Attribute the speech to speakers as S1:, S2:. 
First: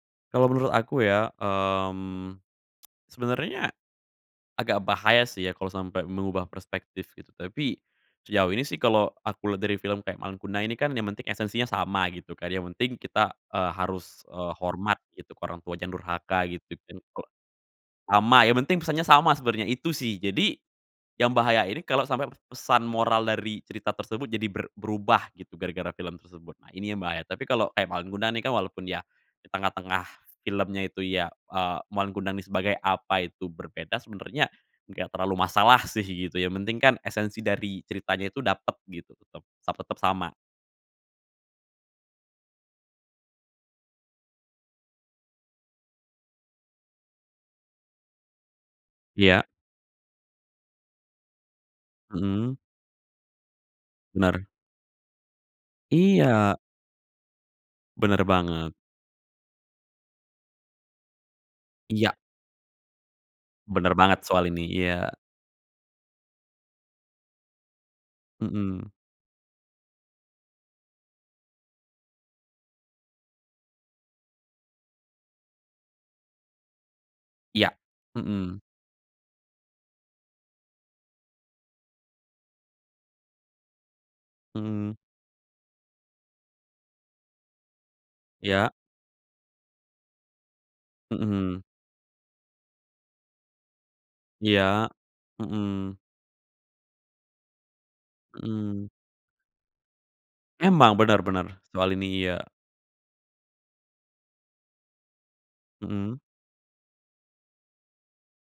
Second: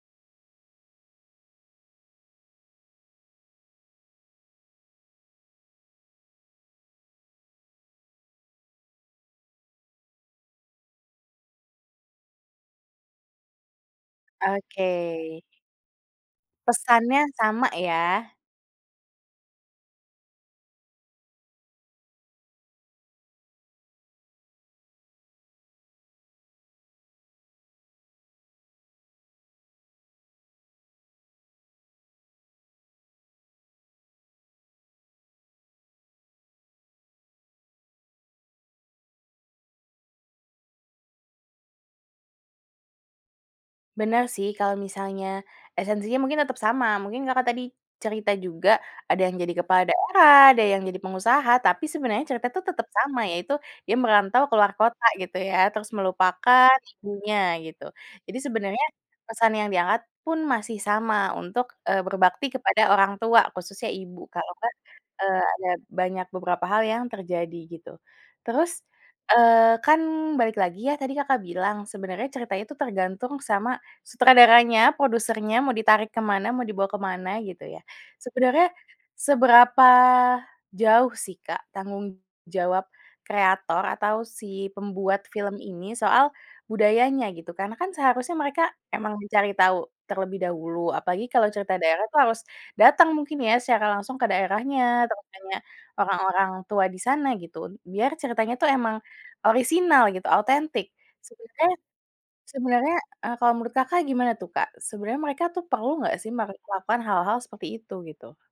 S1: Kalau menurut aku, ya, mmm, sebenarnya agak bahaya, sih, ya, kalau sampai mengubah perspektif, gitu. Tapi sejauh ini, sih, kalau aku lihat dari film kayak Malin Kundang ini, kan, yang penting esensinya sama, gitu, kan. Yang penting kita, eee, harus, eee, hormat, gitu, ke
S2: Oke.
S1: orang tua, jangan durhaka, gitu, kan,
S2: Pesannya
S1: kalau
S2: sama, ya.
S1: sama, yang penting pesannya sama sebenernya, itu, sih. Jadi yang bahaya ini kalo sampai pe pesan moral dari cerita tersebut jadi ber berubah gitu gara-gara film tersebut. Nah, ini yang bahaya. Tapi kalau kayak Malin Kundang, nih, kan, walaupun dia di tengah-tengah filmnya itu, ya, eee, Malin Kundang, nih, sebagai apa, itu berbeda, sebenarnya nggak terlalu masalah, sih, gitu, yang penting, kan, esensi dari ceritanya itu dapat, gitu, tetap sa tetap sama.
S2: Benar, sih. Kalau misalnya esensinya mungkin tetap sama, mungkin Kakak tadi cerita juga ada yang
S1: Iya.
S2: jadi kepala daerah, ada yang jadi pengusaha, tapi sebenarnya cerita,
S1: Mhm.
S2: tuh, tetap sama, yaitu dia merantau
S1: Benar.
S2: ke luar kota, gitu, ya, terus
S1: Iya.
S2: melupakan ibunya, gitu.
S1: Benar
S2: Jadi
S1: banget.
S2: sebenarnya pesan yang diangkat pun masih sama untuk, eee,
S1: Iya.
S2: berbakti kepada orang tua, khususnya
S1: Benar
S2: ibu.
S1: banget soal
S2: Kalau
S1: ini,
S2: nggak,
S1: iya.
S2: eee, ada banyak beberapa hal yang terjadi, gitu. Terus,
S1: Mhm.
S2: eee, kan, balik lagi, ya, tadi Kakak bilang sebenarnya ceritanya itu tergantung sama sutradaranya, produsernya, mau ditarik ke mana, mau dibawa ke mana, gitu,
S1: Iya.
S2: ya.
S1: Mhm.
S2: Sebenarnya seberapa jauh, sih, Kak, tanggung jawab kreator atau si
S1: Mhm.
S2: pembuat film ini soal budayanya, gitu? Karena, kan, seharusnya mereka
S1: Iya.
S2: emang mencari tau terlebih dahulu, apalagi kalau
S1: Mhm.
S2: cerita daerah, tuh, harus datang mungkin, ya, secara langsung ke
S1: Iya.
S2: daerahnya, terus tanya
S1: Mhm.
S2: orang-orang tua di sana, gitu, un biar ceritanya, tuh,
S1: Mhm.
S2: emang orisinal gitu, otentik.
S1: Emang. Benar benar,
S2: Sebenarnya
S1: soal ini, iya,
S2: sebenarnya, eee, kalau menurut Kakak gimana, tuh, Kak? Sebenarnya mereka, tuh, perlu nggak,
S1: Mhm.
S2: sih, me melakukan hal-hal seperti itu, gitu?